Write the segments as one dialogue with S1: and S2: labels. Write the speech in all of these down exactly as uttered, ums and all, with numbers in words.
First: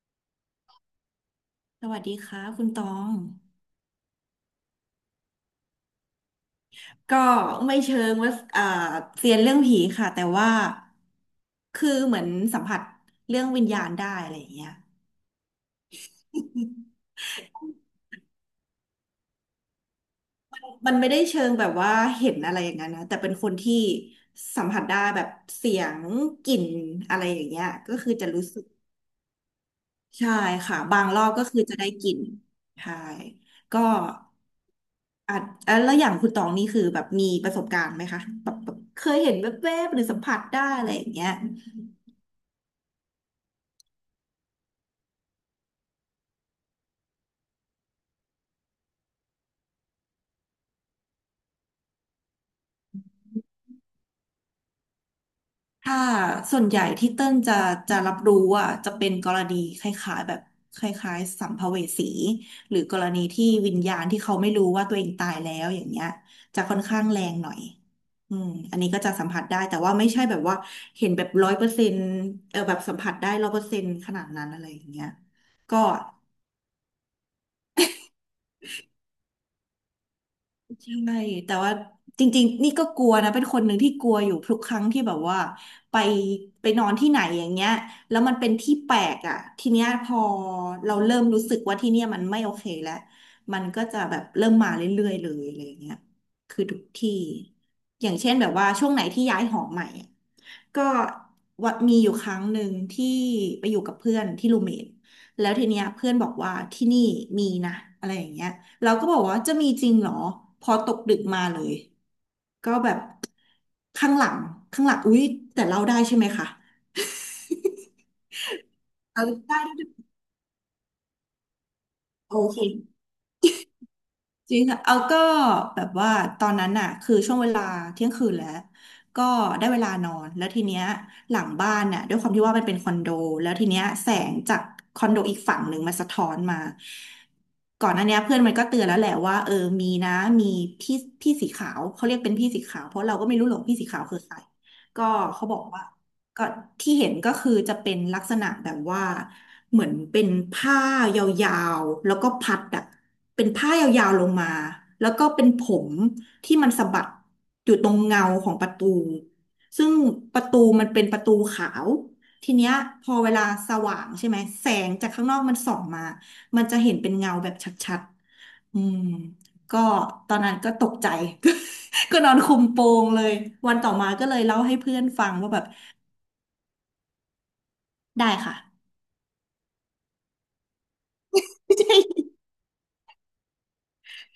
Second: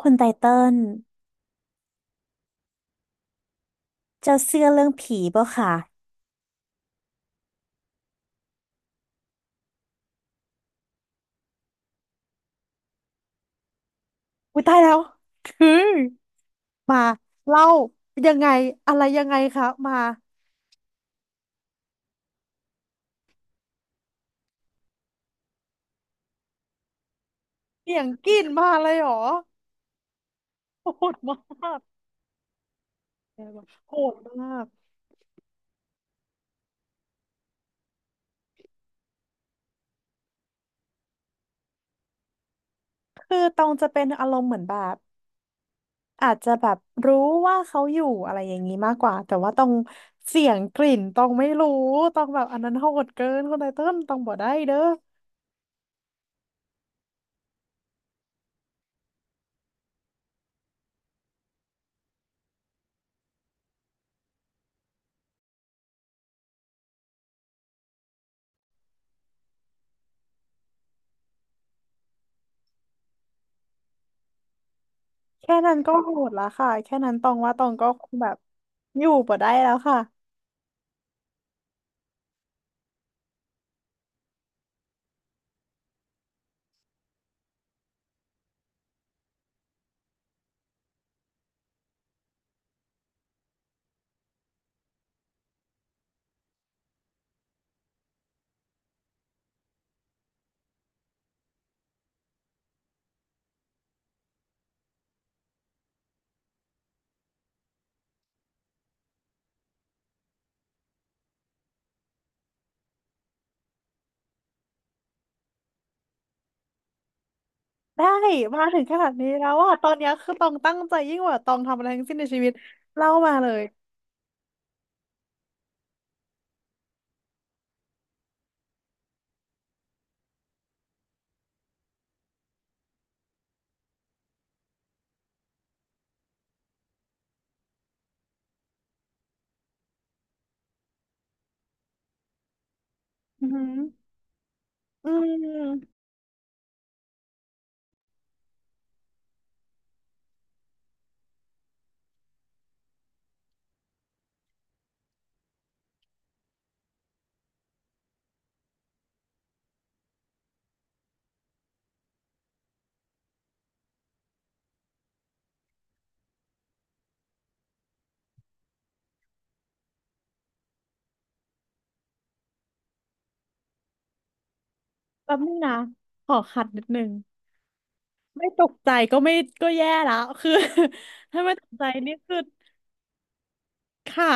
S1: คุณไตเติ้ล
S2: สวัสดีค่ะคุณตอง
S1: เจ้าเชื่อเรื่องผีป่ะคะ
S2: ก็ไม่เชิงว่าอ่าเซียนเรื่องผีค่ะแต่ว่าคือเหมือนสัมผัสเรื่องวิญญาณได้อะไรอย่าง
S1: อุ้ย
S2: เงี้ย
S1: ตายแล้วคือมา เล่ายังไงอะไรยังไงคะมา
S2: มันไม่ได้เชิงแบบว่าเห็นอะไรอย่างนั้นนะแต่เป็นคนที่สัมผัสได้แบบเสียงกลิ่นอะไรอย่างเงี้ยก็
S1: เสียง
S2: คือ
S1: ก
S2: จะ
S1: รี
S2: รู้
S1: ด
S2: สึก
S1: มาเลยเหรอ
S2: ใช่ค่ะบา
S1: โห
S2: ง
S1: ด
S2: รอ
S1: ม
S2: บก็คือ
S1: า
S2: จะ
S1: ก
S2: ได้กลินใช่ก็
S1: โหดมาก
S2: อาจอ่ะแล้วอย่างคุณตองนี่คือแบบมีประสบการณ์ไหมคะแบบแบบเคยเห็นแวบๆหรือสัมผัสได้อะไรอย่างเงี้ย
S1: คือตองจะเป็นอารมณ์เหมือนแบบอาจจะแบบรู้ว่าเขาอยู่อะไรอย่างนี้มากกว่าแต่ว่าตองเสียงกลิ่นตองไม่รู้ตองแบบอันนั้นโหดเกินคณไตเติ้ลตองบ่ได้เด้อ
S2: ถ้าส่วนใหญ่ที่เติ้ลจะจะรับรู้อ่ะจะเป็นกรณีคล้ายๆแบบคล้ายๆสัมภเวสีหรือกรณีที่วิญญาณที่เขาไม่รู้ว่าตัวเองตายแล้วอย่างเงี้ยจะค่อนข้างแรงหน่อยอืมอันนี้ก็จะสัมผัสได้แต่ว่าไม่ใช่แบบว่าเห็นแบบร้อยเปอร์เซ็นต์เออแบบสัมผัสได้ร้อยเปอร์เซ็นต์ขนาดนั้นอะไรอย่างเงี้ย
S1: แค่นั้
S2: ก็
S1: นก็โหดละค่ะแค่นั้นตองว่าตองก็คงแบบอยู่บ่ได้แล้วค่ะ
S2: ใช่แต่ว่าจริงๆนี่ก็กลัวนะเป็นคนหนึ่งที่กลัวอยู่ทุกครั้งที่แบบว่าไปไปนอนที่ไหนอย่างเงี้ยแล้วมันเป็นที่แปลกอ่ะทีเนี้ยพอเราเริ่มรู้สึกว่าที่เนี่ยมันไม่โอเคแล้วมันก็จะแบบเริ่มมาเรื่อยๆเลยอะไรอย่างเงี้ยคือทุกที่อย่างเช่นแบบว่าช่วงไหนที่ย้ายหอใหม่อะก็ว่ามีอยู่ครั้งหนึ่งที่ไปอยู่กับเพื่อนที่รูเมทแล้วทีเนี้ยเพื่อนบอกว่าที่นี่มีนะอะไรอย่างเงี้ย เราก็บอกว่าจะมีจริงเหรอพอตกดึกมาเลยก็แบบข้างหลังข้างหลังอุ๊ยแต่เราได้ใช่ไหมคะ
S1: ได้มาถึงขนาด
S2: เรา
S1: นี้แล้ว
S2: ได้
S1: อ่ะ
S2: ด้
S1: ต
S2: ว
S1: อนเนี้
S2: ย
S1: ยคือตองตั้งใจยิ่งกว่าตองทำอะไรทั้งสิ้นใน
S2: โอ
S1: ชีวิต
S2: เค
S1: เล่ามาเลย
S2: จริงค่ะเอาก็แบบว่าตอนนั้นน่ะคือช่วงเวลาเที่ยงคืนแล้วก็ได้เวลานอนแล้วทีเนี้ยหลังบ้านน่ะด้วยความที่ว่ามันเป็นคอนโดแล้วทีเนี้ยแสงจากคอนโดอีกฝั่งหนึ่งมาสะท้อนมาก่อนหน้าเนี้ยเพื่อนมันก็เตือนแล้วแหละว่าเออมีนะมีพี่พี่สีขาวเขาเรียกเป็นพี่สีขาวเพราะเราก็ไม่
S1: อื
S2: รู้
S1: อ
S2: หรอ
S1: หื
S2: ก
S1: อ
S2: พี่สีขาวคือใครก็
S1: อื
S2: เขาบอกว่า
S1: ม
S2: ก็ที่เห็นก็คือจะเป็นลักษณะแบบว่าเหมือนเป็นผ้ายาวๆแล้วก็พัดอะเป็นผ้ายาวๆลงมาแล้วก็เป็นผมที่มันสะบัดอยู่ตรงเงาของประตูซึ่งประตูมันเป็นประตูขาวทีเนี้ยพอเวลาสว่างใช่ไหมแสงจากข้างนอกมันส่องมามันจะเห็นเป็นเงาแบบชัดๆอืมก็ตอนนั้นก็ตกใจ ก็นอนคลุมโปงเลยวันต่อมาก็เลยเล่าให้เพื่อนฟั
S1: แป๊
S2: ง
S1: บ
S2: ว่า
S1: นึง
S2: แบบ
S1: นะขอขัดนิดนึง
S2: ได้
S1: ไม่
S2: ค่ะ
S1: ตกใจก็ไม่ก็แย่แล้วคือ ถ้าไม่ตก ใจนี่
S2: ใช่
S1: คือค่ะ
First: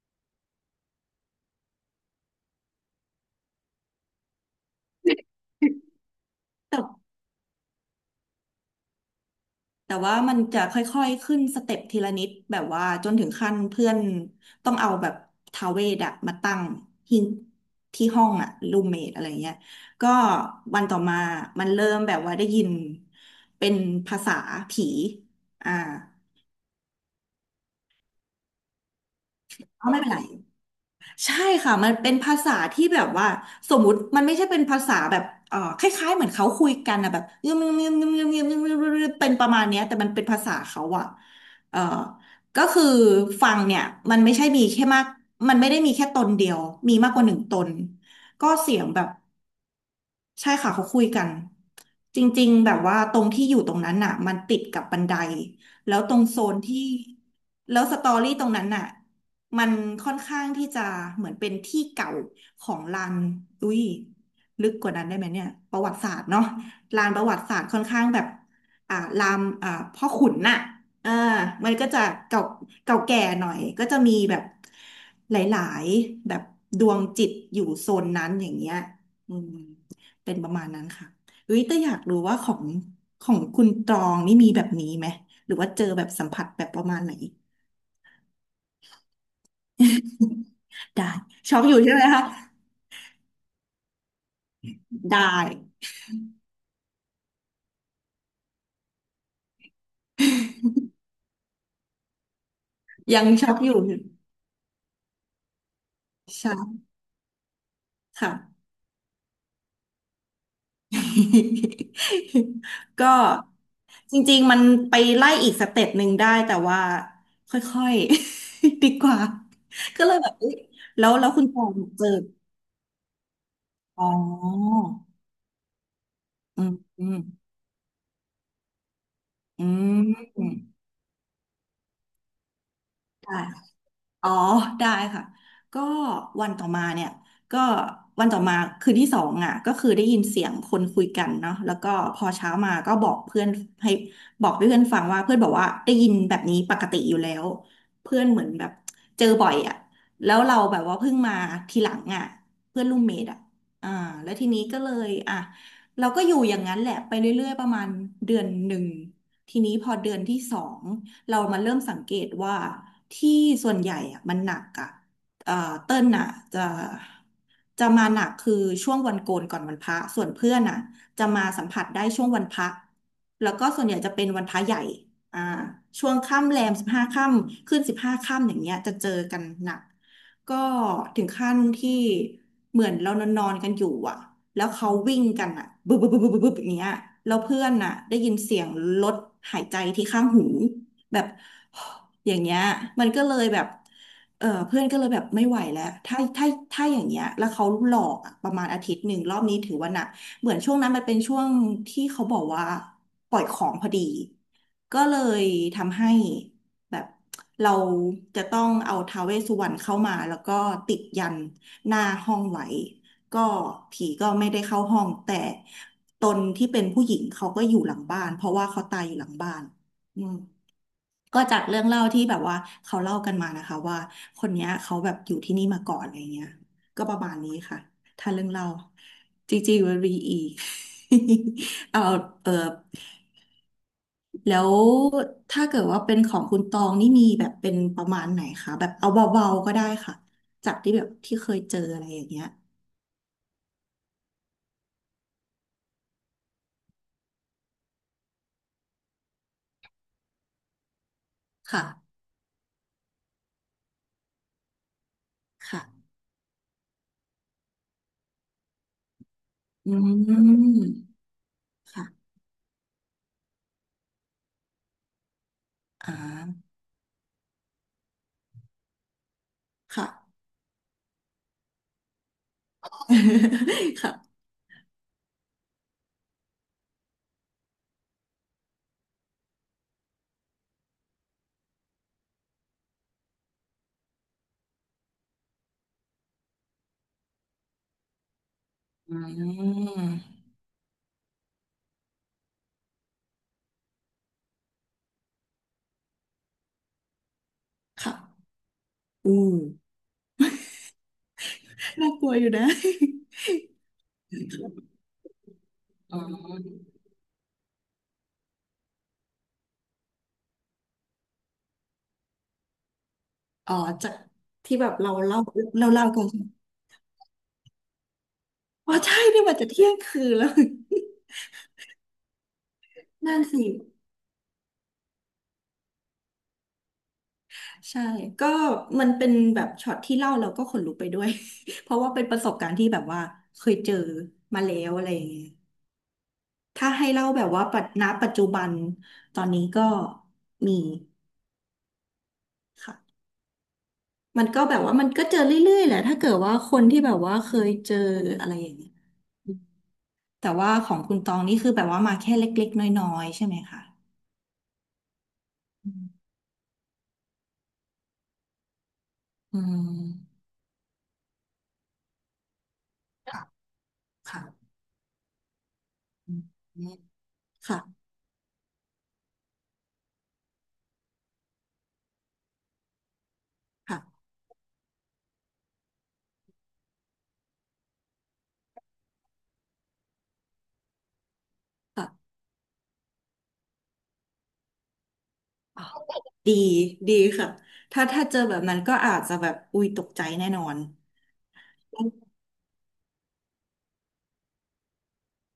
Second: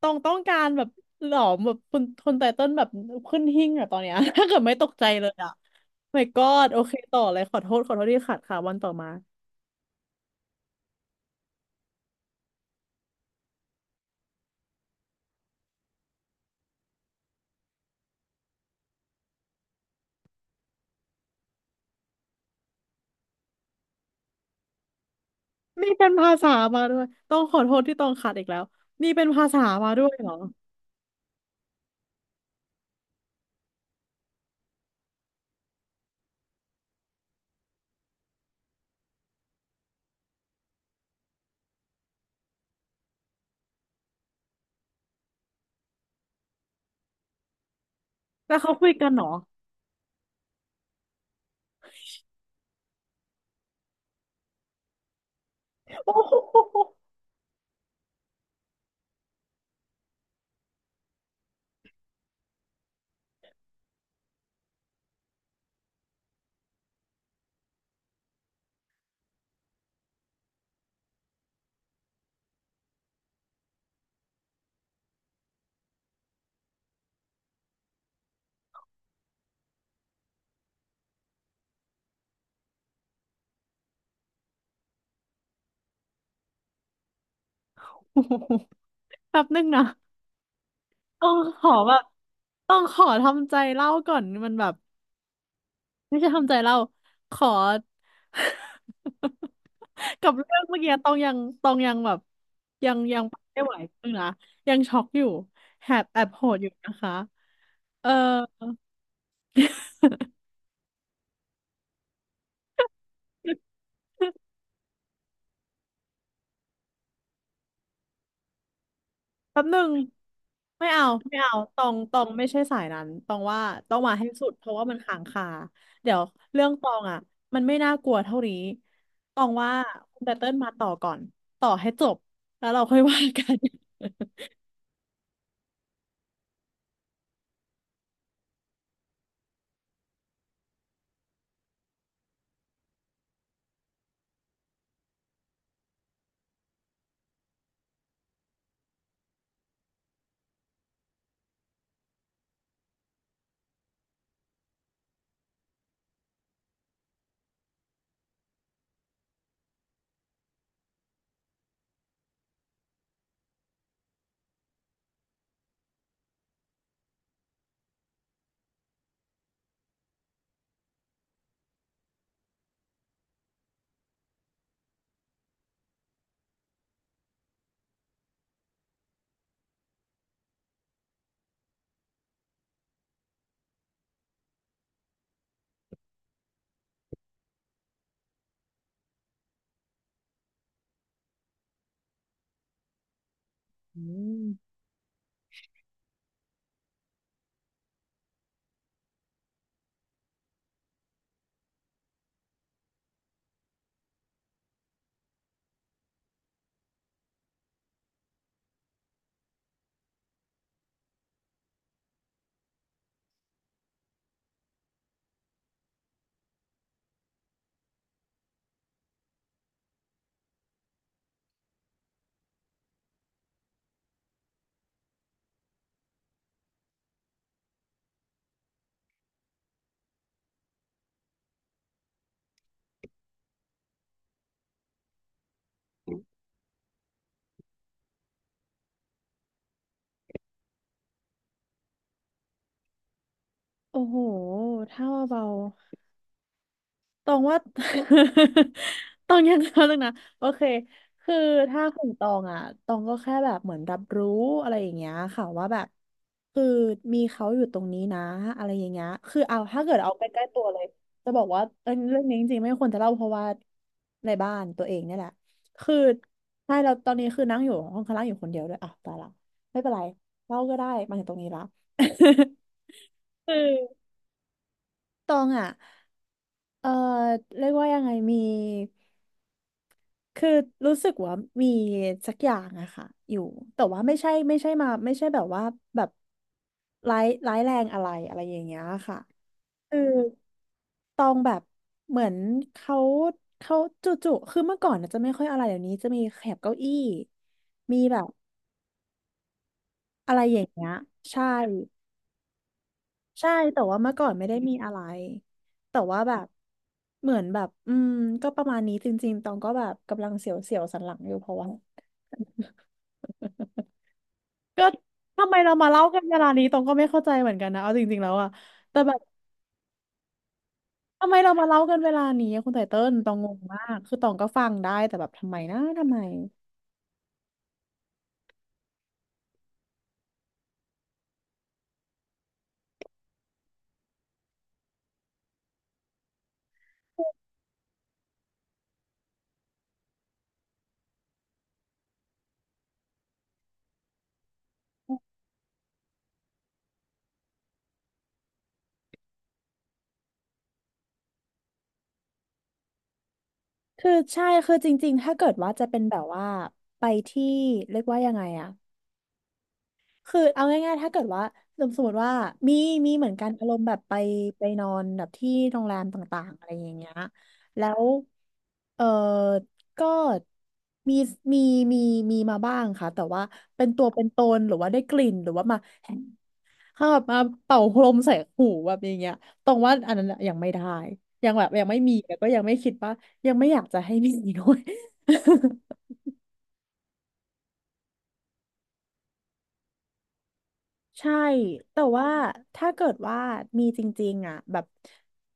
S1: ตองต้องการแบบหลอมแบบคนคนไตเติ้ลแบบขึ้นหิ้งอะตอนเนี้ย ถ้าเกิดไม่ตกใจเลยอะ my god โอ
S2: แต่
S1: เคต่อเลยขอโทษขอโทษที่ขัดค่ะวันต่อมา
S2: แต่ว่ามันจะค่อยๆขึ้นสเต็ปทีละนิดแบบว่าจนถึงขั้นเพื่อนต้องเอาแบบทาเวดอะมาตั้งที่ที่ห้องอะรูมเมทอะไรเงี้ยก็วันต่อมามันเริ่มแบบว่าได้ยินเป็นภาษาผีอ่า
S1: นี่เป็นภาษามาด้วยต้องขอโทษที่ต้องขัดอีกแล้วนี่เป็นภาษา
S2: ก็
S1: มา
S2: ไม่
S1: ด้
S2: เป็
S1: ว
S2: น
S1: ย
S2: ไร
S1: เหรอ
S2: ใช่ค่ะมันเป็นภาษาที่แบบว่าสมมุติมันไม่ใช่เป็นภาษาแบบเอ่อคล้ายๆเหมือนเขาคุยกันนะแบบเงียบเงียบเงียบเงียบเงียบเงียบเงียบเงียบเป็นประมาณเนี้ยแต่มันเป็นภาษาเขาอะเอ่อก็คือฟังเนี่ยมันไม่ใช่มีแค่มากมันไม่ได้มีแค่ตนเดียวมีมากกว่าหนึ่งตนก็
S1: แล้วเขา
S2: เสีย
S1: คุ
S2: ง
S1: ย
S2: แบ
S1: กั
S2: บ
S1: นเหรอ
S2: ใช่ค่ะเขาคุยกันจริงๆแบบว่าตรงที่อยู่ตรงนั้นน่ะมันติดกับบันไดแล้วต
S1: โอ้
S2: รง
S1: โห
S2: โซนที่แล้วสตอรี่ตรงนั้นน่ะมันค่อนข้างที่จะเหมือนเป็นที่เก่าของลานอุ้ยลึกกว่านั้นได้ไหมเนี่ยประวัติศาสตร์เนาะลานประวัติศาสตร์ค่อนข้างแบบอ่าลามอ่าพ่อขุนน่ะเออมันก็จะเก่าเก่าแก่หน่อยก็จะมีแบบหลายๆแบบดวงจิตอยู่โซนนั้นอย่างเงี้ยอืม เป็นประมาณนั้นค่ะเฮ้ยแต่อยากรู้ว่าของของคุณตรองนี่มีแบบนี้ไหมหรือว่าเจอแบบสัมผัสแบบประมาณไหน
S1: แป๊บนึงนะ
S2: ได้
S1: ต้อง
S2: ช็
S1: ข
S2: อก
S1: อ
S2: อยู่
S1: แบ
S2: ใช่ไห
S1: บ
S2: มคะ
S1: ต้องขอทำใจเล่าก่อนมันแบบ
S2: ได้
S1: ไม่ใช่ทำใจเล่า ขอ กับเรื่องเมื่อกี้ต้องยังต้องยังแบบยังยั
S2: ยั
S1: ง
S2: ง
S1: ไป
S2: ช็อก
S1: ไม่
S2: อ
S1: ไหว
S2: ยู่
S1: นึงนะยังช็อกอยู่แอบแอบโหดอยู่
S2: ใช่
S1: นะคะเออ
S2: ค่ะ ก็จริงๆมันไปไล่อีกสเต็ปหนึ่งได้แต่ว่าค่อยๆ ดีกว่า
S1: แป๊บหนึ่ง
S2: ก็เลยแบบเอย
S1: ไม่เอา
S2: แล้วแล้ว
S1: ไม่
S2: คุณ
S1: เอา
S2: ปอง
S1: ตอง
S2: เจอ
S1: ตองไม่ใช่สายนั้นตองว่าต้อง
S2: อ๋
S1: มาให้สุดเพราะ
S2: อ
S1: ว่ามันค้างคาเดี๋ยว
S2: อื
S1: เรื่อ
S2: ม
S1: งตอง
S2: อืม
S1: อ่ะมันไม่น่ากลัวเท่านี้ตอง
S2: อื
S1: ว่าคุณไต
S2: ม
S1: เติ้ลมาต่อก่อนต่อให้จบแล้วเราค่อยว่า
S2: ได้
S1: กัน
S2: อ๋อได้ค่ะก็วันต่อมาเนี่ยก็วันต่อมาคืนที่สองอ่ะก็คือได้ยินเสียงคนคุยกันเนาะแล้วก็พอเช้ามาก็บอกเพื่อนให้บอกเพื่อนฟังว่าเพื่อนบอกว่าได้ยินแบบนี้ปกติอยู่แล้วเพื่อนเหมือนแบบเจอบ่อยอ่ะแล้วเราแบบว่าเพิ่งมาทีหลังอ่ะเพื่อนรูมเมทอ่ะอ่าแล้วทีนี้ก็เลยอ่ะเราก็อยู่อย่างนั้นแหละไปเรื่อยๆประมาณเดือนหนึ่งทีนี้พอเดือนที่สอง เรามาเริ่มสังเกตว่าที่ส่วนใหญ่อะมันหนักอะเอ่อเติ้ลน่ะจะจะมาหนักคือช่วงวันโกนก่อนวันพระส่วนเพื่อนน่ะจะมาสัมผัสได้ช่วงวันพระแล้วก็ส่วนใหญ่จะเป็นวันพระใหญ่อ่าช่วงค่ำแรมสิบห้าค่ำขึ้นสิบห้าค่ำอย่างเงี้ยจะเจอกันหนักก็ถึงขั้นที่เหมือนเรานอนๆกันอยู่อ่ะแล้วเขาวิ่งกันอ่ะบึบบึบบึบบึบบึบอย่างเงี้ยแล้วเพื่อนน่ะได้ยินเสียงรถหายใจที่ข้างหู แบบ อย่างเงี้ยมันก็เลยแบบเออเพื่อนก็เลยแบบไม่ไหวแล้วถ้าถ้าถ้าอย่างเงี้ยแล้วเขาหลอกอะประมาณอาทิตย์หนึ่งรอบนี้ถือว่าหนักเหมือนช่วงนั้นมันเป็นช่วงที่เขาบอกว่าปล่อยของพอดีก็เลยทำให้แบบเราจะต้องเอาท้าวเวสสุวรรณเข้ามาแล้วก็ติดยันหน้าห้องไว้ก็ผีก็ไม่ได้เข้าห้องแต่ตนที่เป็นผู้หญิงเขาก็อยู่หลังบ้านเพราะว่าเขาตายอยู่หลังบ้านอืม ก็จากเรื่องเล่าที่แบบว่าเขาเล่ากันมานะคะว่าคนเนี้ยเขาแบบอยู่ที่นี่มาก่อนอะไรเงี้ยก็ประมาณนี้ค่ะถ้าเรื่องเล่าจริงๆมันมีอีก เอาเออแล้วถ้าเกิดว่าเป็นของคุณตองนี่มีแบบเป็นประมาณไหนคะแบบเอาเบาๆก็ได้ค่ะจากที่แบบที่เคยเจออะไรอย่างเงี้ย
S1: โอ้โหถ้าเบา ตองว่า ตองยังเขาเลงนะโอเคคือถ้า
S2: ค่ะ
S1: ของตองอ่ะตองก็แค่แบบเหมือนรับรู้อะไรอย่างเงี้ยค่ะว่าแบบ
S2: ค่ะ
S1: คือมีเขาอยู่ตรงนี้นะอะไรอย่างเงี้ยคือเอาถ้า
S2: อื
S1: เกิดเอาใกล้ๆตัวเล
S2: ม
S1: ยจะบอกว่าเออเรื่อง
S2: ค่ะ
S1: นี้จริงๆไม่ควรจะเล่าเพราะว่าในบ้านตัวเองเนี่ยแหละคือ
S2: อ่า
S1: ใช่เราตอนนี้คือนั่งอยู่ห้องข้างล่างอยู่คนเดียวด้วยอ่ะตายละไม่เป็นไร
S2: ค่ะ
S1: เล่าก็ได้มาถึงตรงนี้ละ คือ
S2: ค่ะ
S1: ตองอ่ะเออเรียกว่ายังไงมี คือรู้สึกว่ามีสักอย่างอะค่ะอยู่แต่ว่าไม่ใช่ไม่ใช่มาไม่ใช่แบบว่าแบบร้ายร้ายแรงอะไรอะไรอย่างเงี้ย
S2: อื
S1: ค่ะคือ
S2: ม
S1: ตองแบบเหมือนเขาเขาจู่ๆคือเมื่อก่อนนะจะไม่ค่อยอะไรเดี๋ยวนี้จะมีแถบเก้าอี้มีแบบ
S2: ค่ะอืม
S1: อะไรอย่างเงี้ยใช่
S2: น่ากลัวอยู่นะ
S1: ใช่แต่ว่าเมื่อก่อนไม่ได้มีอะไรแต่
S2: อ๋
S1: ว่า
S2: อ
S1: แบบเหมือนแบบอืมก็ประมาณนี้จริงๆตองก็แบบกำลังเสียวๆสันหลังอยู่เพราะว่า
S2: อ๋อจากที่
S1: ก็
S2: แบบเราเล่า
S1: ทำไมเรา
S2: เรา
S1: มาเล่า
S2: เล่า
S1: กั
S2: กั
S1: น
S2: น
S1: เวลานี้ตองก็ไม่เข้าใจเหมือนกันนะเอาจริงๆแล้วอะแต่
S2: ว่า
S1: แบบ
S2: ใช่เนี่ยมันจะเที่ยงคืนแล้ว
S1: ทำไมเรามาเล่ากันเวลานี้อะคุณไตเติ้ลตอง
S2: นั่น
S1: งง
S2: สิ
S1: มากคือตองก็ฟังได้แต่แบบทำไมนะทำไม
S2: ใช่ก็มันเป็นแบบช็อตที่เล่าเราก็ขนลุกไปด้วย เพราะว่าเป็นประสบการณ์ที่แบบว่าเคยเจอมาแล้วอะไรอย่างเงี้ยถ้าให้เล่าแบบว่าปัจณปัจจุบันตอนนี้ก็มีค่ะมันก็แบบว่ามันก็เจอเรื่อยๆแหละถ้าเกิดว่าคนที่แบบว่าเคยเจออะไรอย่างเงี้ย แต่ว่าของคุณตองนี่คือแบบว่ามาแค่เล็กๆน้อยๆใช่ไหมคะ
S1: คือใช่คือจริงๆถ้าเกิดว่าจะ
S2: อื
S1: เป็นแบบ
S2: ม
S1: ว่าไปที่เรียกว่ายังไงอะ
S2: อื
S1: คือ
S2: ม
S1: เอาง่ายๆถ้าเกิดว่าสมสมมติว่ามีมีเหมือน
S2: ค่ะ
S1: กันอารมณ์แบบไป
S2: ค่ะ
S1: ไปนอนแบบที่โรงแรม
S2: อื
S1: ต่า
S2: ม
S1: งๆอะไรอย่างเงี้ยแล้
S2: ค่ะ
S1: วเออก็มีมีมีมีมาบ้างค่ะแต่ว่าเป็นตัวเป็
S2: ค่ะ
S1: นตนหรือว่าได้กลิ่นหรือว่ามาเข้าแบบมาเป่าพรมใส่หูแบบอย่างเงี้ยตรงว่าอันนั้นอะยังไม่ได้ยังแบบยังไม่
S2: ค่ะ
S1: มีแล้วก็ยังไม่คิดว่ายังไม่อยากจะให้มีด้วย
S2: อ๋อ ดี ดีค่ะถ้าถ้าเจอแบบนั้นก็อาจจะแบบ อุ้ย ตกใจแน่นอน
S1: ใช่ แต่ว่าถ้าเกิดว่ามีจริงๆอ่ะแบบ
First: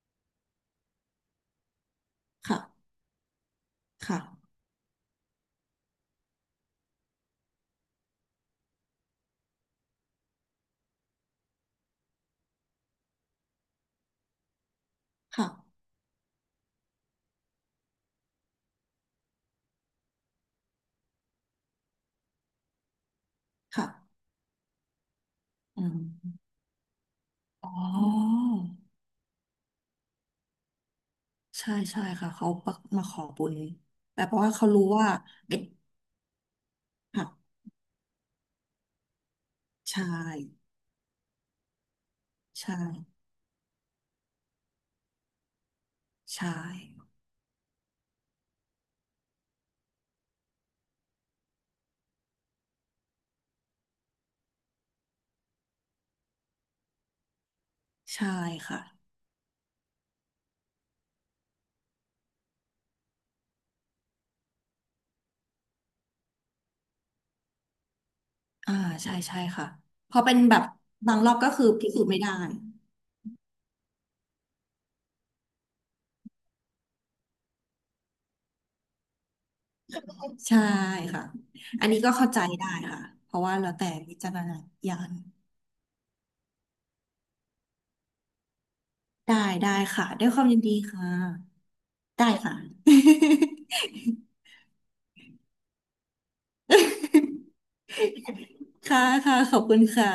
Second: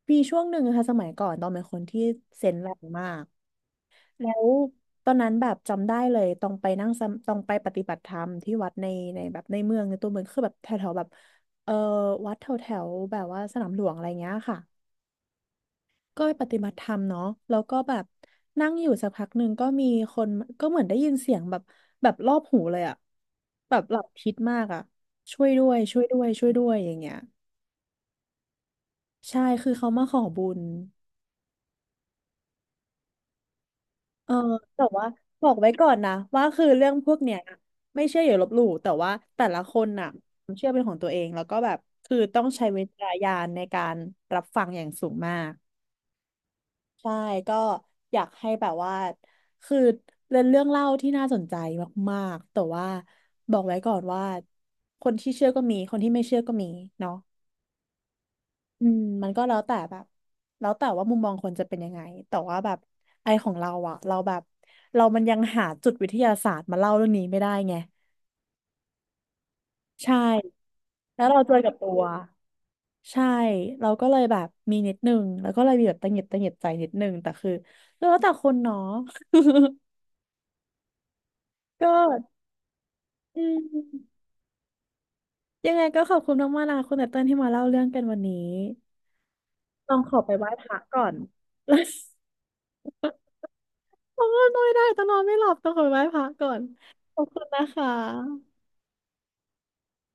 S1: ปีช่วงหนึ่งนะค่ะสมัยก่อนตองเป็นคนที่เซนส์แรง
S2: ค่ะ
S1: มากแล้ว
S2: ค่ะ
S1: ตอนนั้นแบบจำได้เลยต้องไปนั่งสมต้องไปปฏิบัติธรรมที่วัดในในแบบในเมืองในตัวเมืองคือแบบแถวๆแบบเออวัดแถวแถวแบบว่าสนามหลวงอะไรเงี้ยค่ะ
S2: ค่ะ
S1: ก็ไปปฏิบัติธรรมเนาะแล้วก็แบบนั่งอยู่สักพักหนึ่งก็มีคนก็เหมือนได้ยินเสียงแบบแบบรอบหูเลยอะแบบหลับ
S2: ค่ะ
S1: ทิศมากอะช่วยด้วย
S2: อื
S1: ช่วยด้วยช่
S2: ม
S1: วยด้วยอย่างเงี้ย
S2: อ๋อ
S1: ใช่คือเขามาขอบุญ
S2: ใช่ใช่ค่ะ เขามาขอบุญแต่
S1: เอ
S2: เพ
S1: อ
S2: ราะว่าเขา
S1: แต่
S2: รู้
S1: ว่า
S2: ว่า
S1: บอก
S2: เด็ก
S1: ไว้ก่อนนะว่าคือเรื่องพวก
S2: ค่ะ
S1: เนี้ยไม่เชื่ออย่าลบหลู่แต่ว่าแต่ละคน
S2: ใช่
S1: น่ะความเชื่อเป็นของตัวเองแล้วก็แบบคือต้องใช้
S2: ใช่
S1: วิจารณญาณในการรับฟังอย่างสูงมาก
S2: ใช่
S1: ใช่ก็อยากให้แบบว่าคือเป็นเรื่องเล่าที่น่าสนใจมากๆแต่ว่าบอกไว้ก่อนว่าคนที่เชื่อก็มีคนที่ไม่เชื่อก็มีเนาะ
S2: ใช่ค่ะ
S1: อืมมันก็แล้วแต่แบบแล้วแต่ว่ามุมมองคนจะเป็นยังไงแต่ว่าแบบไอของเราอะเราแบบเรามันยังหาจุดวิทยาศาสตร์มาเล่าเรื่องนี้ไม่ได้ไง
S2: อ่าใช่ใช่ค่ะพ
S1: ใช่
S2: อเป็นแบบบาง
S1: แล้ว
S2: รอบ
S1: เรา
S2: ก็
S1: เจอ
S2: คือ
S1: กับ
S2: พิ
S1: ตัว
S2: สูจน์ไม่ได้
S1: ใช่เราก็เลยแบบมีนิดนึงแล้วก็เลยมีแบบตังหงิดตังหงิดใจนิดนึงแต่คือแล้วแต่คนเนาะ
S2: ใช่ค่ะ อั
S1: ก็
S2: นนี้ก็เข้าใจได้ค่ะเพ
S1: อื
S2: ราะว่าเราแต่วิ
S1: ม
S2: จารณญาณ
S1: ยังไงก็ขอบคุณมากๆนะคุณแต่เติ้ลที่มาเล่าเรื่องกันวันนี้
S2: ได้ได้
S1: ต้อง
S2: ค่ะ
S1: ขอ
S2: ด้ว
S1: ไป
S2: ยค
S1: ไห
S2: วาม
S1: ว้
S2: ยิน
S1: พ
S2: ดี
S1: ระก่
S2: ค่ะ
S1: อน
S2: ได้ค่ะ
S1: โอ้ยนอนไม่ได้แต้องนอนไม่หลับต้องขอไปไหว้พระก่อน ขอบคุณนะคะ
S2: ค่ะค่ะขอบคุณค่ะ